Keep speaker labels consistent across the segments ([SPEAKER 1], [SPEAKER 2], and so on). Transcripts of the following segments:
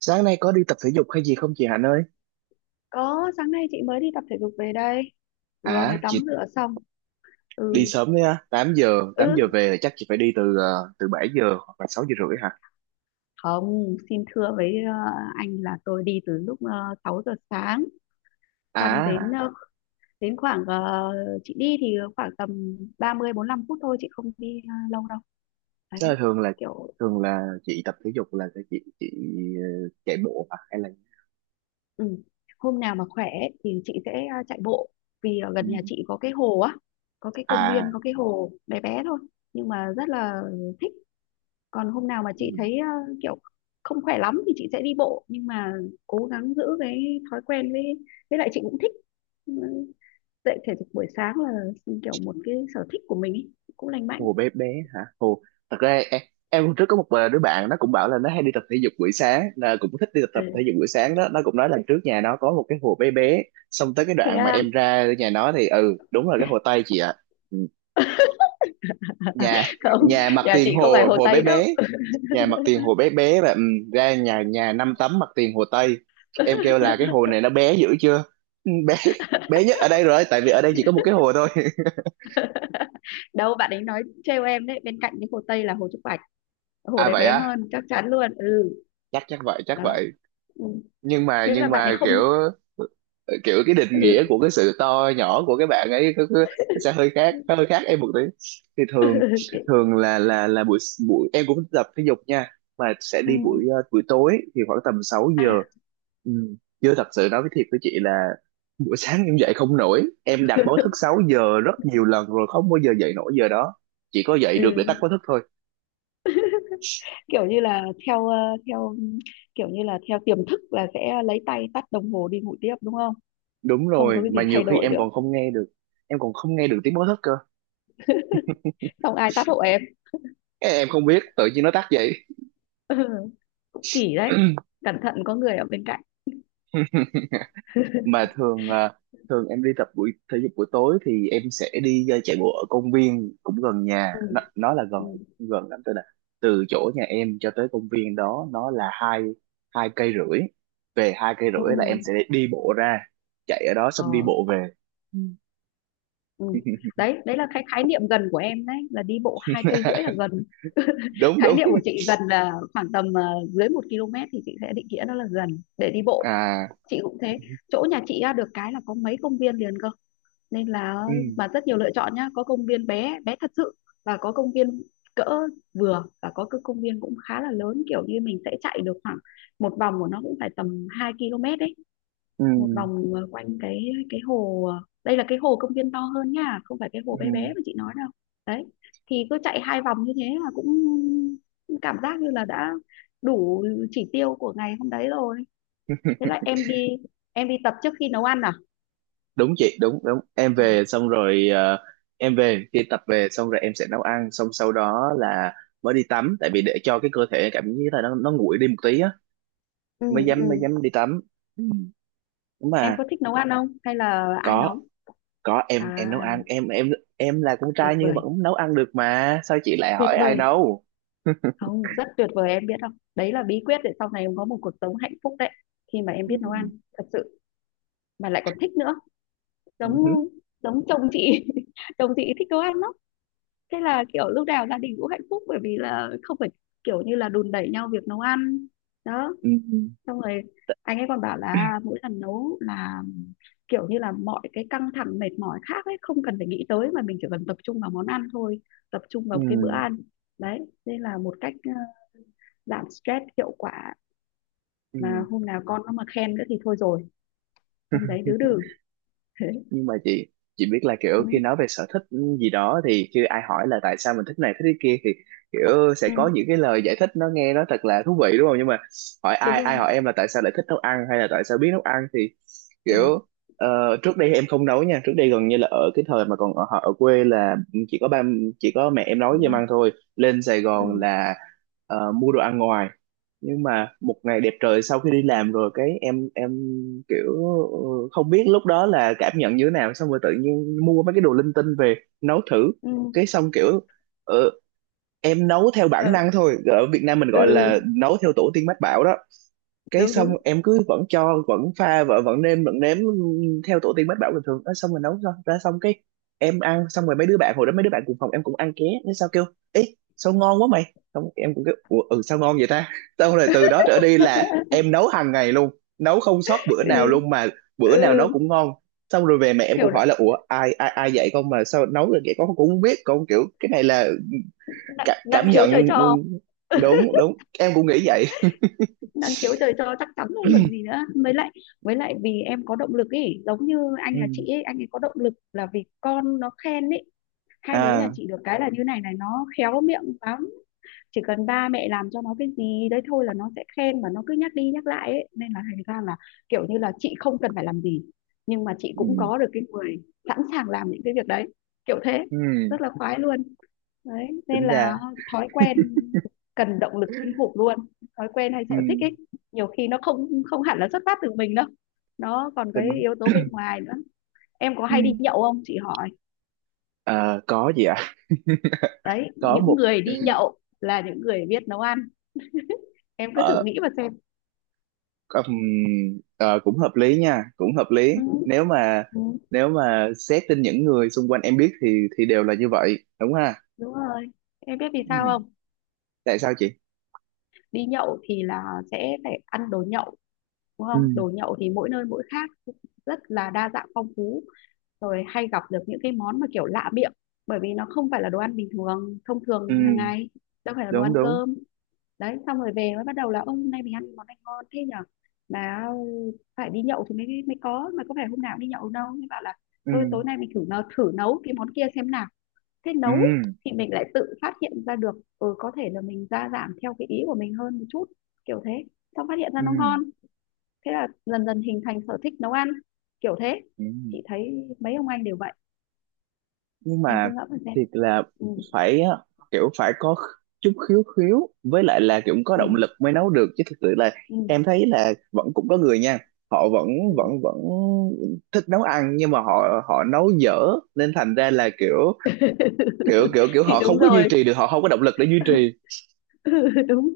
[SPEAKER 1] Sáng nay có đi tập thể dục hay gì không chị Hạnh ơi?
[SPEAKER 2] Có, sáng nay chị mới đi tập thể dục về đây. Vừa mới
[SPEAKER 1] À, chị
[SPEAKER 2] tắm rửa xong.
[SPEAKER 1] đi
[SPEAKER 2] Ừ,
[SPEAKER 1] sớm đấy á,
[SPEAKER 2] ừ,
[SPEAKER 1] 8 giờ về là chắc chị phải đi từ 7 giờ hoặc là 6 giờ rưỡi hả?
[SPEAKER 2] không, xin thưa với anh là tôi đi từ lúc 6 giờ sáng. Xong đến
[SPEAKER 1] À,
[SPEAKER 2] đến khoảng, chị đi thì khoảng tầm 30 lăm phút thôi, chị không đi lâu đâu.
[SPEAKER 1] tức là
[SPEAKER 2] Đấy, kiểu,
[SPEAKER 1] thường là chị tập thể dục, là chị chạy bộ hả hay là?
[SPEAKER 2] ừ. Hôm nào mà khỏe ấy thì chị sẽ chạy bộ. Vì ở gần nhà
[SPEAKER 1] Ừ.
[SPEAKER 2] chị có cái hồ á, có cái công viên,
[SPEAKER 1] À.
[SPEAKER 2] có cái hồ bé bé thôi. Nhưng mà rất là thích, còn hôm nào mà
[SPEAKER 1] Ừ.
[SPEAKER 2] chị thấy kiểu không khỏe lắm thì chị sẽ đi bộ, nhưng mà cố gắng giữ cái thói quen với lại chị cũng thích ừ, dậy thể dục buổi sáng là ừ, kiểu một cái sở thích của mình ý, cũng lành mạnh.
[SPEAKER 1] Hồ bé bé hả? Hồ thật ra em, hôm trước có một đứa bạn nó cũng bảo là nó hay đi tập thể dục buổi sáng, là cũng thích đi tập thể
[SPEAKER 2] Ừ.
[SPEAKER 1] dục buổi sáng đó. Nó cũng nói là trước nhà nó có một cái hồ bé bé, xong tới cái
[SPEAKER 2] Thế
[SPEAKER 1] đoạn mà
[SPEAKER 2] à.
[SPEAKER 1] em ra nhà nó thì đúng là cái hồ Tây chị ạ. Ừ. nhà
[SPEAKER 2] Không,
[SPEAKER 1] nhà mặt
[SPEAKER 2] nhà
[SPEAKER 1] tiền
[SPEAKER 2] chị không phải
[SPEAKER 1] hồ
[SPEAKER 2] Hồ
[SPEAKER 1] hồ bé
[SPEAKER 2] Tây đâu.
[SPEAKER 1] bé, nhà mặt tiền hồ bé bé và ra nhà nhà năm tấm mặt tiền hồ Tây. Em kêu là cái hồ này nó bé dữ chưa. Ừ, bé. bé nhất ở đây rồi, tại vì ở đây chỉ có một cái hồ thôi.
[SPEAKER 2] Đâu, bạn ấy nói trêu em đấy, bên cạnh cái Hồ Tây là Hồ Trúc Bạch, hồ
[SPEAKER 1] À,
[SPEAKER 2] đấy
[SPEAKER 1] vậy
[SPEAKER 2] bé
[SPEAKER 1] á.
[SPEAKER 2] hơn chắc chắn luôn. Ừ.
[SPEAKER 1] Chắc chắc vậy chắc
[SPEAKER 2] Đó.
[SPEAKER 1] vậy.
[SPEAKER 2] Ừ. Thế là
[SPEAKER 1] Nhưng
[SPEAKER 2] bạn ấy
[SPEAKER 1] mà kiểu,
[SPEAKER 2] không.
[SPEAKER 1] kiểu cái định nghĩa
[SPEAKER 2] Ừ.
[SPEAKER 1] của cái sự to nhỏ của cái bạn ấy cứ sẽ
[SPEAKER 2] Ừ.
[SPEAKER 1] hơi khác em một tí. Thì thường
[SPEAKER 2] Ừ.
[SPEAKER 1] thường là buổi, buổi em cũng tập thể dục nha, mà sẽ
[SPEAKER 2] Ừ,
[SPEAKER 1] đi buổi tối thì khoảng tầm 6 giờ.
[SPEAKER 2] à.
[SPEAKER 1] Ừ. Chưa, thật sự nói với, thiệt với chị là buổi sáng em dậy không nổi. Em đặt báo thức 6 giờ rất nhiều lần rồi không bao giờ dậy nổi giờ đó, chỉ có dậy được để tắt
[SPEAKER 2] Ừ,
[SPEAKER 1] báo thức thôi.
[SPEAKER 2] kiểu như là theo kiểu như là theo tiềm thức là sẽ lấy tay tắt đồng hồ đi ngủ tiếp, đúng không?
[SPEAKER 1] Đúng
[SPEAKER 2] Không có
[SPEAKER 1] rồi,
[SPEAKER 2] cái
[SPEAKER 1] mà
[SPEAKER 2] gì
[SPEAKER 1] nhiều
[SPEAKER 2] thay
[SPEAKER 1] khi
[SPEAKER 2] đổi
[SPEAKER 1] em
[SPEAKER 2] được.
[SPEAKER 1] còn không nghe được em còn không nghe được tiếng báo thức cơ.
[SPEAKER 2] Xong ai tắt hộ em.
[SPEAKER 1] Cái em không biết tự nhiên nó tắt vậy.
[SPEAKER 2] Ừ, kỳ đấy. Cẩn thận có người ở bên cạnh.
[SPEAKER 1] Mà thường, thường em đi tập buổi thể dục buổi tối thì em sẽ đi chạy bộ ở công viên cũng gần nhà.
[SPEAKER 2] Ừ,
[SPEAKER 1] Nó là gần,
[SPEAKER 2] ừ,
[SPEAKER 1] gần lắm. Tôi là từ chỗ nhà em cho tới công viên đó, nó là hai hai cây rưỡi. Về hai cây
[SPEAKER 2] ừ,
[SPEAKER 1] rưỡi là em sẽ đi bộ ra, chạy ở đó xong đi
[SPEAKER 2] ờ,
[SPEAKER 1] bộ về.
[SPEAKER 2] ừ. Đấy, đấy là cái khái niệm gần của em đấy, là đi bộ 2,5 cây là gần.
[SPEAKER 1] đúng
[SPEAKER 2] Khái
[SPEAKER 1] đúng.
[SPEAKER 2] niệm của chị gần là khoảng tầm dưới một km thì chị sẽ định nghĩa nó là gần, để đi bộ.
[SPEAKER 1] À.
[SPEAKER 2] Chị cũng thế. Chỗ nhà chị á, được cái là có mấy công viên liền cơ, nên là
[SPEAKER 1] Ừ.
[SPEAKER 2] bạn rất nhiều lựa chọn nhá, có công viên bé bé thật sự, và có công viên cỡ vừa, và có cái công viên cũng khá là lớn, kiểu như mình sẽ chạy được khoảng một vòng của nó cũng phải tầm 2 km đấy,
[SPEAKER 1] Ừ.
[SPEAKER 2] một vòng quanh cái cái hồ, đây là cái hồ công viên to hơn nha, không phải cái hồ
[SPEAKER 1] Ừ.
[SPEAKER 2] bé bé mà chị nói đâu. Đấy thì cứ chạy 2 vòng như thế là cũng cảm giác như là đã đủ chỉ tiêu của ngày hôm đấy rồi. Thế là em đi, em đi tập trước khi nấu ăn à.
[SPEAKER 1] Đúng chị, đúng đúng em
[SPEAKER 2] Ờ.
[SPEAKER 1] về xong rồi, em về khi tập về xong rồi em sẽ nấu ăn, xong sau đó là mới đi tắm, tại vì để cho cái cơ thể cảm giác là nó nguội đi một tí á
[SPEAKER 2] Ừ,
[SPEAKER 1] mới
[SPEAKER 2] ừ.
[SPEAKER 1] dám, mới dám đi tắm. Ừ. Đúng
[SPEAKER 2] Em
[SPEAKER 1] mà.
[SPEAKER 2] có thích nấu ăn không? Hay là ai
[SPEAKER 1] có
[SPEAKER 2] nấu?
[SPEAKER 1] có em
[SPEAKER 2] À,
[SPEAKER 1] nấu ăn em là con
[SPEAKER 2] tuyệt
[SPEAKER 1] trai nhưng vẫn
[SPEAKER 2] vời,
[SPEAKER 1] nấu ăn được, mà sao chị lại
[SPEAKER 2] tuyệt
[SPEAKER 1] hỏi ai
[SPEAKER 2] vời.
[SPEAKER 1] nấu.
[SPEAKER 2] Không, rất tuyệt vời em biết không? Đấy là bí quyết để sau này em có một cuộc sống hạnh phúc đấy. Khi mà em biết nấu
[SPEAKER 1] Ừ.
[SPEAKER 2] ăn, thật sự. Mà lại còn thích nữa. Giống
[SPEAKER 1] Ừ.
[SPEAKER 2] giống chồng chị. Chồng chị thích nấu ăn lắm. Thế là kiểu lúc nào gia đình cũng hạnh phúc, bởi vì là không phải kiểu như là đùn đẩy nhau việc nấu ăn. Đó,
[SPEAKER 1] Ừ.
[SPEAKER 2] xong rồi anh ấy còn bảo là mỗi lần nấu là kiểu như là mọi cái căng thẳng mệt mỏi khác ấy không cần phải nghĩ tới, mà mình chỉ cần tập trung vào món ăn thôi, tập trung
[SPEAKER 1] Ừ.
[SPEAKER 2] vào cái bữa ăn. Đấy, đây là một cách giảm stress hiệu quả, mà
[SPEAKER 1] Ừ.
[SPEAKER 2] hôm nào con nó mà khen nữa thì thôi rồi,
[SPEAKER 1] Ừ.
[SPEAKER 2] hôm đấy đứa đừ. Thế.
[SPEAKER 1] Nhưng mà chị biết là kiểu
[SPEAKER 2] Ừ,
[SPEAKER 1] khi nói về sở thích gì đó, thì khi ai hỏi là tại sao mình thích này thích cái kia thì kiểu sẽ
[SPEAKER 2] ừ,
[SPEAKER 1] có những cái lời giải thích nó nghe nó thật là thú vị đúng không. Nhưng mà hỏi,
[SPEAKER 2] đúng
[SPEAKER 1] ai ai
[SPEAKER 2] rồi.
[SPEAKER 1] hỏi em là tại sao lại thích nấu ăn hay là tại sao biết nấu ăn thì
[SPEAKER 2] Ừ,
[SPEAKER 1] kiểu, trước đây em không nấu nha. Trước đây gần như là ở cái thời mà còn ở, ở quê là chỉ có ba, chỉ có mẹ em nấu cho
[SPEAKER 2] đúng
[SPEAKER 1] em
[SPEAKER 2] rồi.
[SPEAKER 1] ăn thôi. Lên Sài
[SPEAKER 2] Ừ,
[SPEAKER 1] Gòn là mua đồ ăn ngoài. Nhưng mà một ngày đẹp trời sau khi đi làm rồi, cái em kiểu ừ, không biết lúc đó là cảm nhận như thế nào, xong rồi tự nhiên mua mấy cái đồ linh tinh về nấu thử.
[SPEAKER 2] ừ,
[SPEAKER 1] Cái xong kiểu, ừ, em nấu theo bản
[SPEAKER 2] ờ,
[SPEAKER 1] năng thôi, ở Việt Nam mình
[SPEAKER 2] ừ,
[SPEAKER 1] gọi là
[SPEAKER 2] ừ,
[SPEAKER 1] nấu theo tổ tiên mách bảo đó. Cái
[SPEAKER 2] đúng
[SPEAKER 1] xong
[SPEAKER 2] đúng.
[SPEAKER 1] em cứ vẫn cho, vẫn pha vợ, vẫn nêm vẫn nếm theo tổ tiên mách bảo bình thường. Nói xong rồi nấu ra, ra xong cái em ăn, xong rồi mấy đứa bạn hồi đó, mấy đứa bạn cùng phòng em cũng ăn ké. Nó sao kêu: ê sao ngon quá mày. Xong em cũng kêu: ủa, ừ sao ngon vậy ta. Xong rồi từ đó trở đi là em nấu hàng ngày luôn, nấu không sót bữa
[SPEAKER 2] Ừ,
[SPEAKER 1] nào luôn, mà bữa nào
[SPEAKER 2] ừ,
[SPEAKER 1] nấu cũng ngon. Xong rồi về mẹ em
[SPEAKER 2] kiểu
[SPEAKER 1] cũng hỏi là: ủa ai ai ai dạy con mà sao nấu được vậy. Con cũng không biết, con kiểu cái này là
[SPEAKER 2] năng,
[SPEAKER 1] cả,
[SPEAKER 2] năng
[SPEAKER 1] cảm
[SPEAKER 2] khiếu
[SPEAKER 1] nhận.
[SPEAKER 2] trời
[SPEAKER 1] Ừ,
[SPEAKER 2] cho.
[SPEAKER 1] đúng đúng, em cũng nghĩ vậy.
[SPEAKER 2] Đang khiếu trời cho chắc chắn rồi còn gì nữa. Với lại với lại vì em có động lực ấy, giống như anh
[SPEAKER 1] Ừ.
[SPEAKER 2] nhà chị ấy, anh ấy có động lực là vì con nó khen ấy. Hai đứa nhà
[SPEAKER 1] À.
[SPEAKER 2] chị được cái là như này này, nó khéo miệng lắm. Chỉ cần ba mẹ làm cho nó cái gì đấy thôi là nó sẽ khen, và nó cứ nhắc đi nhắc lại ấy, nên là thành ra là kiểu như là chị không cần phải làm gì, nhưng mà chị cũng
[SPEAKER 1] Ừ.
[SPEAKER 2] có được cái người sẵn sàng làm những cái việc đấy, kiểu thế.
[SPEAKER 1] Ừ.
[SPEAKER 2] Rất là khoái luôn. Đấy nên
[SPEAKER 1] Tính
[SPEAKER 2] là
[SPEAKER 1] ra.
[SPEAKER 2] thói quen cần động lực kinh khủng luôn, thói quen hay
[SPEAKER 1] Ừ.
[SPEAKER 2] sở thích ấy, nhiều khi nó không không hẳn là xuất phát từ mình đâu, nó còn cái
[SPEAKER 1] Tính.
[SPEAKER 2] yếu tố bên ngoài nữa. Em có
[SPEAKER 1] Ừ.
[SPEAKER 2] hay đi nhậu không chị hỏi.
[SPEAKER 1] Ờ, có gì ạ.
[SPEAKER 2] Đấy,
[SPEAKER 1] Có
[SPEAKER 2] những
[SPEAKER 1] một,
[SPEAKER 2] người đi nhậu là những người biết nấu ăn, em cứ thử
[SPEAKER 1] ờ,
[SPEAKER 2] nghĩ mà xem.
[SPEAKER 1] có- ừm, cũng hợp lý nha, cũng hợp lý.
[SPEAKER 2] Ừ,
[SPEAKER 1] Nếu mà,
[SPEAKER 2] ừ,
[SPEAKER 1] nếu mà xét trên những người xung quanh em biết thì đều là như vậy đúng ha.
[SPEAKER 2] đúng rồi. Em biết vì sao
[SPEAKER 1] Ừ.
[SPEAKER 2] không?
[SPEAKER 1] Tại sao chị.
[SPEAKER 2] Đi nhậu thì là sẽ phải ăn đồ nhậu, đúng
[SPEAKER 1] Ừ.
[SPEAKER 2] không? Đồ nhậu thì mỗi nơi mỗi khác, rất là đa dạng phong phú, rồi hay gặp được những cái món mà kiểu lạ miệng, bởi vì nó không phải là đồ ăn bình thường thông
[SPEAKER 1] Ừ.
[SPEAKER 2] thường hàng ngày, đâu phải là đồ
[SPEAKER 1] Đúng
[SPEAKER 2] ăn
[SPEAKER 1] đúng.
[SPEAKER 2] cơm. Đấy, xong rồi về mới bắt đầu là ông hôm nay mình ăn món này ngon thế nhở, mà phải đi nhậu thì mới mới có, mà có phải hôm nào cũng đi nhậu đâu, mới bảo là
[SPEAKER 1] Ừ.
[SPEAKER 2] thôi tối nay mình thử nấu cái món kia xem nào. Thế
[SPEAKER 1] Ừ.
[SPEAKER 2] nấu thì mình lại tự phát hiện ra được, ừ, có thể là mình gia giảm theo cái ý của mình hơn một chút, kiểu thế, xong phát hiện ra
[SPEAKER 1] Ừ.
[SPEAKER 2] nó ngon, thế là dần dần hình thành sở thích nấu ăn, kiểu thế.
[SPEAKER 1] Ừ.
[SPEAKER 2] Chị thấy mấy ông anh đều vậy,
[SPEAKER 1] Nhưng
[SPEAKER 2] em cứ
[SPEAKER 1] mà
[SPEAKER 2] ngẫm mà xem.
[SPEAKER 1] thiệt là
[SPEAKER 2] Ừ,
[SPEAKER 1] phải á, kiểu phải có chút khiếu, khiếu với lại là kiểu có
[SPEAKER 2] ừ,
[SPEAKER 1] động lực mới nấu được chứ. Thực sự là
[SPEAKER 2] ừ,
[SPEAKER 1] em thấy là vẫn cũng có người nha, họ vẫn, vẫn
[SPEAKER 2] ừ.
[SPEAKER 1] vẫn thích nấu ăn nhưng mà họ, họ nấu dở nên thành ra là kiểu, kiểu
[SPEAKER 2] Thì
[SPEAKER 1] họ không
[SPEAKER 2] đúng
[SPEAKER 1] có
[SPEAKER 2] rồi.
[SPEAKER 1] duy trì được, họ không có động lực để duy trì.
[SPEAKER 2] Đúng.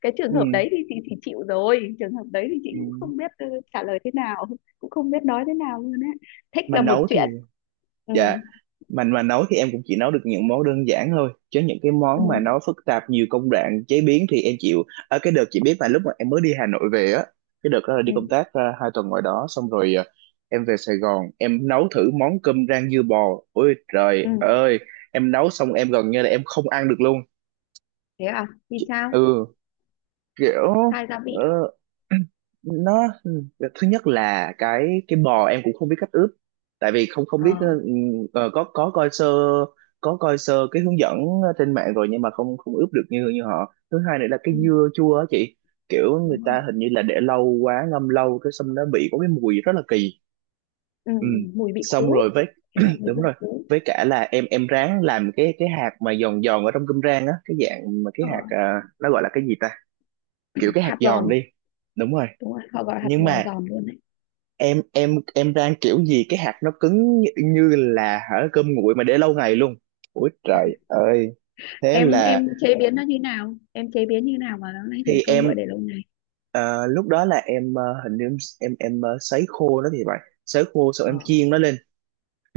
[SPEAKER 2] Cái trường
[SPEAKER 1] Ừ.
[SPEAKER 2] hợp đấy thì, thì chịu rồi, trường hợp đấy thì chị
[SPEAKER 1] Ừ.
[SPEAKER 2] cũng không biết trả lời thế nào, cũng không biết nói thế nào luôn á. Thích
[SPEAKER 1] Mà
[SPEAKER 2] là một
[SPEAKER 1] nấu thì,
[SPEAKER 2] chuyện. Ừ,
[SPEAKER 1] dạ, mình mà nấu thì em cũng chỉ nấu được những món đơn giản thôi, chứ những cái
[SPEAKER 2] ừ,
[SPEAKER 1] món mà nó phức tạp nhiều công đoạn chế biến thì em chịu. Ở cái đợt chị biết mà, lúc mà em mới đi Hà Nội về á, cái đợt đó là đi
[SPEAKER 2] ừ,
[SPEAKER 1] công tác hai tuần ngoài đó. Xong rồi em về Sài Gòn em nấu thử món cơm rang dưa bò, ôi
[SPEAKER 2] ừ.
[SPEAKER 1] trời ơi, em nấu xong em gần như là em không ăn được luôn.
[SPEAKER 2] Thế à? Vì sao?
[SPEAKER 1] Ừ, kiểu,
[SPEAKER 2] Thay gia
[SPEAKER 1] ờ,
[SPEAKER 2] vị.
[SPEAKER 1] nó, thứ nhất là cái bò em cũng không biết cách ướp, tại vì không, không biết,
[SPEAKER 2] Ờ.
[SPEAKER 1] có coi sơ, có coi sơ cái hướng dẫn trên mạng rồi, nhưng mà không, không ướp được như, như họ. Thứ hai nữa là cái
[SPEAKER 2] Ừ,
[SPEAKER 1] dưa chua á chị, kiểu người
[SPEAKER 2] đúng rồi.
[SPEAKER 1] ta hình như là để lâu quá, ngâm lâu, cái xong nó bị có cái mùi rất là kỳ.
[SPEAKER 2] Ừ,
[SPEAKER 1] Ừ.
[SPEAKER 2] ừ, mùi vị
[SPEAKER 1] Xong
[SPEAKER 2] khú.
[SPEAKER 1] rồi với,
[SPEAKER 2] Thế là mùi
[SPEAKER 1] đúng
[SPEAKER 2] dương
[SPEAKER 1] rồi,
[SPEAKER 2] khú.
[SPEAKER 1] với cả là em ráng làm cái hạt mà giòn giòn ở trong cơm rang á, cái dạng mà cái
[SPEAKER 2] Ờ,
[SPEAKER 1] hạt, nó gọi là cái gì ta, kiểu cái hạt
[SPEAKER 2] hạt giòn.
[SPEAKER 1] giòn đi. Đúng rồi.
[SPEAKER 2] Đúng rồi, họ gọi hạt
[SPEAKER 1] Nhưng
[SPEAKER 2] giò
[SPEAKER 1] mà
[SPEAKER 2] giòn luôn đấy.
[SPEAKER 1] em, rang kiểu gì cái hạt nó cứng như, như là hả cơm nguội mà để lâu ngày luôn. Ôi trời ơi. Thế
[SPEAKER 2] em
[SPEAKER 1] là,
[SPEAKER 2] em chế biến nó như nào, em chế biến như nào mà nó lại thành
[SPEAKER 1] thì
[SPEAKER 2] công
[SPEAKER 1] em,
[SPEAKER 2] gọi để lâu ngày.
[SPEAKER 1] lúc đó là em, Hình như em sấy khô nó thì phải, sấy khô xong em
[SPEAKER 2] Ờ,
[SPEAKER 1] chiên nó lên.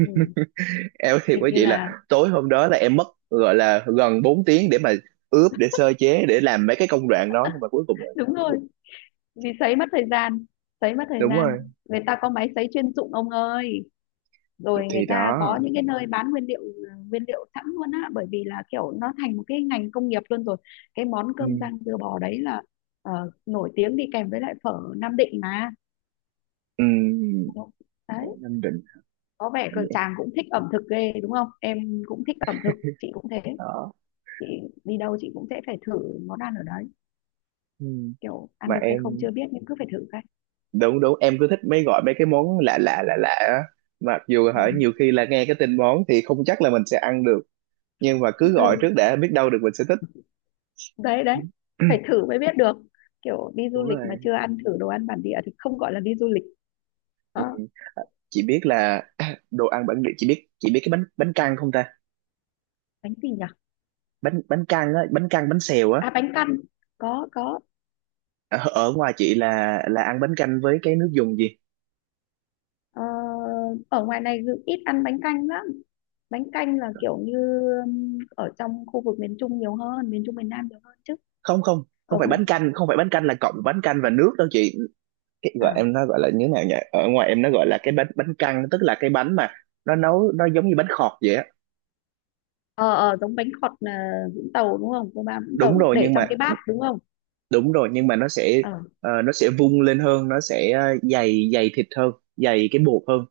[SPEAKER 2] ừ.
[SPEAKER 1] em thì
[SPEAKER 2] Hình
[SPEAKER 1] quý
[SPEAKER 2] như
[SPEAKER 1] vị là
[SPEAKER 2] là.
[SPEAKER 1] tối hôm đó là em mất gọi là gần 4 tiếng để mà ướp, để sơ chế, để làm mấy cái công đoạn đó, nhưng mà cuối cùng là-
[SPEAKER 2] Đúng rồi, vì sấy mất thời gian, sấy mất thời
[SPEAKER 1] đúng
[SPEAKER 2] gian.
[SPEAKER 1] rồi.
[SPEAKER 2] Người ta có máy sấy chuyên dụng ông ơi, rồi người
[SPEAKER 1] Thì
[SPEAKER 2] ta
[SPEAKER 1] đó.
[SPEAKER 2] có những cái nơi bán nguyên liệu, à, nguyên liệu sẵn luôn á, bởi vì là kiểu nó thành một cái ngành công nghiệp luôn rồi. Cái món
[SPEAKER 1] Ừ.
[SPEAKER 2] cơm rang dưa bò đấy là nổi tiếng đi kèm với lại phở Nam Định mà.
[SPEAKER 1] Ừ. Ở
[SPEAKER 2] Đấy,
[SPEAKER 1] Nam Định.
[SPEAKER 2] có vẻ cờ chàng cũng thích ẩm thực ghê đúng không, em cũng thích ẩm thực, chị cũng thế.
[SPEAKER 1] Đó.
[SPEAKER 2] Chị đi đâu chị cũng sẽ phải thử món ăn ở đấy,
[SPEAKER 1] Ừ.
[SPEAKER 2] kiểu ăn
[SPEAKER 1] Mà
[SPEAKER 2] được hay không
[SPEAKER 1] em,
[SPEAKER 2] chưa biết nhưng cứ phải thử cái.
[SPEAKER 1] đúng đúng, em cứ thích mấy, gọi mấy cái món lạ lạ lạ lạ á. Mặc dù hả nhiều
[SPEAKER 2] Ừ.
[SPEAKER 1] khi là nghe cái tên món thì không chắc là mình sẽ ăn được, nhưng mà cứ gọi
[SPEAKER 2] Ừ.
[SPEAKER 1] trước để biết đâu được mình sẽ thích.
[SPEAKER 2] Đấy, đấy, phải thử mới biết được. Kiểu đi du
[SPEAKER 1] Đúng
[SPEAKER 2] lịch mà
[SPEAKER 1] rồi.
[SPEAKER 2] chưa ăn thử đồ ăn bản địa thì không gọi là đi du lịch.
[SPEAKER 1] Ừ,
[SPEAKER 2] Đó.
[SPEAKER 1] chị biết là đồ ăn bản địa, chị biết, chị biết cái bánh, bánh căn không ta?
[SPEAKER 2] Bánh gì nhỉ?
[SPEAKER 1] Bánh, bánh căn á, bánh căn, bánh xèo á.
[SPEAKER 2] À, bánh căn, có có.
[SPEAKER 1] Ở, ở ngoài chị là ăn bánh canh với cái nước dùng gì?
[SPEAKER 2] Ờ, ở ngoài này dự- ít ăn bánh canh lắm, bánh canh là kiểu như ở trong khu vực miền Trung nhiều hơn, miền Trung miền Nam nhiều hơn chứ.
[SPEAKER 1] Không, không, không
[SPEAKER 2] Ở.
[SPEAKER 1] phải bánh canh, không phải bánh canh là cộng bánh canh và nước đâu chị. Cái gọi
[SPEAKER 2] À,
[SPEAKER 1] em nó gọi là như thế nào nhỉ? Ở ngoài em nó gọi là cái bánh, bánh căn, tức là cái bánh mà nó nấu nó giống như bánh khọt vậy á.
[SPEAKER 2] ờ, ờ, giống bánh khọt là Vũng Tàu đúng không, cô ba Vũng Tàu,
[SPEAKER 1] Đúng rồi
[SPEAKER 2] để
[SPEAKER 1] nhưng
[SPEAKER 2] trong
[SPEAKER 1] mà,
[SPEAKER 2] cái bát đúng không?
[SPEAKER 1] đúng rồi nhưng mà nó sẽ,
[SPEAKER 2] Ờ.
[SPEAKER 1] nó sẽ vung lên hơn, nó sẽ dày, dày thịt hơn, dày cái bột hơn.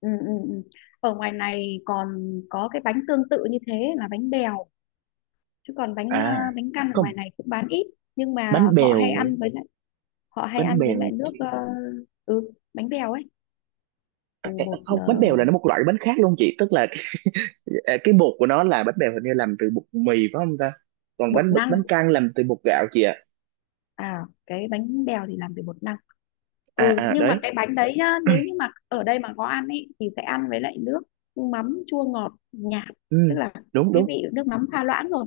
[SPEAKER 2] Ừ, ừ, ừ. Ở ngoài này còn có cái bánh tương tự như thế là bánh bèo, chứ còn bánh
[SPEAKER 1] À,
[SPEAKER 2] bánh căn ở
[SPEAKER 1] không
[SPEAKER 2] ngoài này cũng bán ít, nhưng mà
[SPEAKER 1] bánh
[SPEAKER 2] họ
[SPEAKER 1] bèo.
[SPEAKER 2] hay ăn với lại, họ hay
[SPEAKER 1] Bánh
[SPEAKER 2] ăn với
[SPEAKER 1] bèo
[SPEAKER 2] lại nước
[SPEAKER 1] thì-
[SPEAKER 2] ừ, bánh bèo ấy,
[SPEAKER 1] à,
[SPEAKER 2] từ
[SPEAKER 1] à, à,
[SPEAKER 2] bột
[SPEAKER 1] không, bánh bèo là nó một loại bánh khác luôn chị, tức là cái, à, cái bột của nó là bánh bèo hình như làm từ bột mì phải không ta? Còn
[SPEAKER 2] bột
[SPEAKER 1] bánh,
[SPEAKER 2] năng.
[SPEAKER 1] bánh căn làm từ bột gạo chị ạ.
[SPEAKER 2] À, cái bánh bèo thì làm từ bột năng.
[SPEAKER 1] À
[SPEAKER 2] Ừ,
[SPEAKER 1] à
[SPEAKER 2] nhưng mà
[SPEAKER 1] đấy.
[SPEAKER 2] cái bánh đấy nhá, nếu như mà ở đây mà có ăn ấy thì sẽ ăn với lại nước mắm chua ngọt nhạt, tức
[SPEAKER 1] Ừ,
[SPEAKER 2] là
[SPEAKER 1] đúng
[SPEAKER 2] cái
[SPEAKER 1] đúng.
[SPEAKER 2] vị nước mắm pha loãng rồi.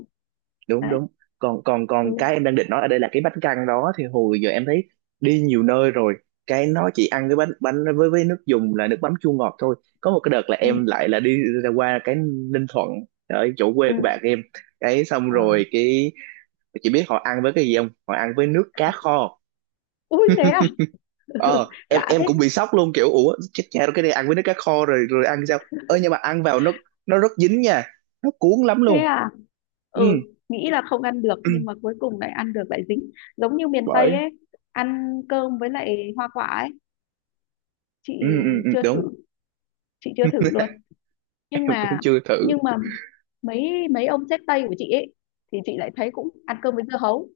[SPEAKER 1] Đúng
[SPEAKER 2] Đấy.
[SPEAKER 1] đúng. Còn, còn còn
[SPEAKER 2] Ừ,
[SPEAKER 1] cái em đang định nói ở đây là cái bánh căn đó thì hồi giờ em thấy đi nhiều nơi rồi, cái nó chỉ ăn cái bánh, bánh với nước dùng là nước mắm chua ngọt thôi. Có một cái đợt là
[SPEAKER 2] ừ,
[SPEAKER 1] em lại là đi ra qua cái Ninh Thuận, ở chỗ quê của bạn
[SPEAKER 2] ừ,
[SPEAKER 1] em, cái xong
[SPEAKER 2] ờ,
[SPEAKER 1] rồi cái chị biết họ ăn với cái gì không? Họ ăn với nước cá
[SPEAKER 2] không.
[SPEAKER 1] kho.
[SPEAKER 2] Ui, thế à.
[SPEAKER 1] Ờ, em
[SPEAKER 2] Lạ
[SPEAKER 1] em
[SPEAKER 2] thế.
[SPEAKER 1] cũng bị sốc luôn, kiểu ủa chết cha rồi, cái này ăn với nước cá kho rồi rồi ăn sao. Ơ nhưng mà ăn vào nó rất dính nha, nó cuốn lắm
[SPEAKER 2] Thế
[SPEAKER 1] luôn.
[SPEAKER 2] à.
[SPEAKER 1] Ừ.
[SPEAKER 2] Ừ, nghĩ là không ăn được nhưng mà cuối cùng lại ăn được, lại dính. Giống như miền
[SPEAKER 1] Bởi.
[SPEAKER 2] Tây ấy, ăn cơm với lại hoa quả ấy. Chị
[SPEAKER 1] Ừ, ừ, ừ,
[SPEAKER 2] chưa thử.
[SPEAKER 1] đúng.
[SPEAKER 2] Chị chưa thử luôn. Nhưng
[SPEAKER 1] em cũng
[SPEAKER 2] mà,
[SPEAKER 1] chưa thử.
[SPEAKER 2] nhưng mà mấy mấy ông sếp Tây của chị ấy thì chị lại thấy cũng ăn cơm với dưa hấu,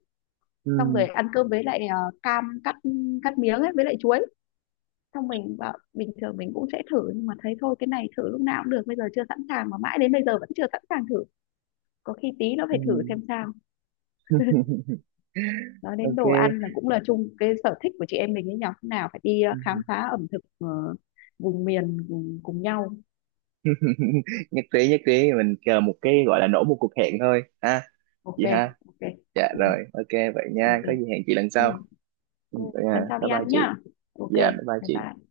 [SPEAKER 2] xong rồi
[SPEAKER 1] Ừ.
[SPEAKER 2] ăn cơm với lại cam cắt, cắt miếng ấy với lại chuối. Xong mình bảo bình thường mình cũng sẽ thử nhưng mà thấy thôi cái này thử lúc nào cũng được, bây giờ chưa sẵn sàng mà mãi đến bây giờ vẫn chưa sẵn sàng thử, có khi tí nó
[SPEAKER 1] Ừ.
[SPEAKER 2] phải thử xem sao. Nói đến
[SPEAKER 1] ok.
[SPEAKER 2] đồ ăn là cũng là chung cái sở thích của chị em mình ấy nhỉ. Lúc nào phải đi khám
[SPEAKER 1] Ừ.
[SPEAKER 2] phá ẩm thực vùng miền cùng nhau.
[SPEAKER 1] nhất trí, nhất trí, mình chờ một cái gọi là nổ một cuộc hẹn thôi ha,
[SPEAKER 2] Ok.
[SPEAKER 1] chị ha.
[SPEAKER 2] Ok.
[SPEAKER 1] Dạ
[SPEAKER 2] Ừ,
[SPEAKER 1] rồi, ok vậy nha,
[SPEAKER 2] ok.
[SPEAKER 1] có gì hẹn chị lần
[SPEAKER 2] Ừ,
[SPEAKER 1] sau. Ừ,
[SPEAKER 2] ừ.
[SPEAKER 1] vậy nha,
[SPEAKER 2] Lần sau
[SPEAKER 1] bye
[SPEAKER 2] đi
[SPEAKER 1] bye
[SPEAKER 2] ăn
[SPEAKER 1] chị.
[SPEAKER 2] nhá. Ok.
[SPEAKER 1] Dạ bye bye
[SPEAKER 2] Bye
[SPEAKER 1] chị.
[SPEAKER 2] bye.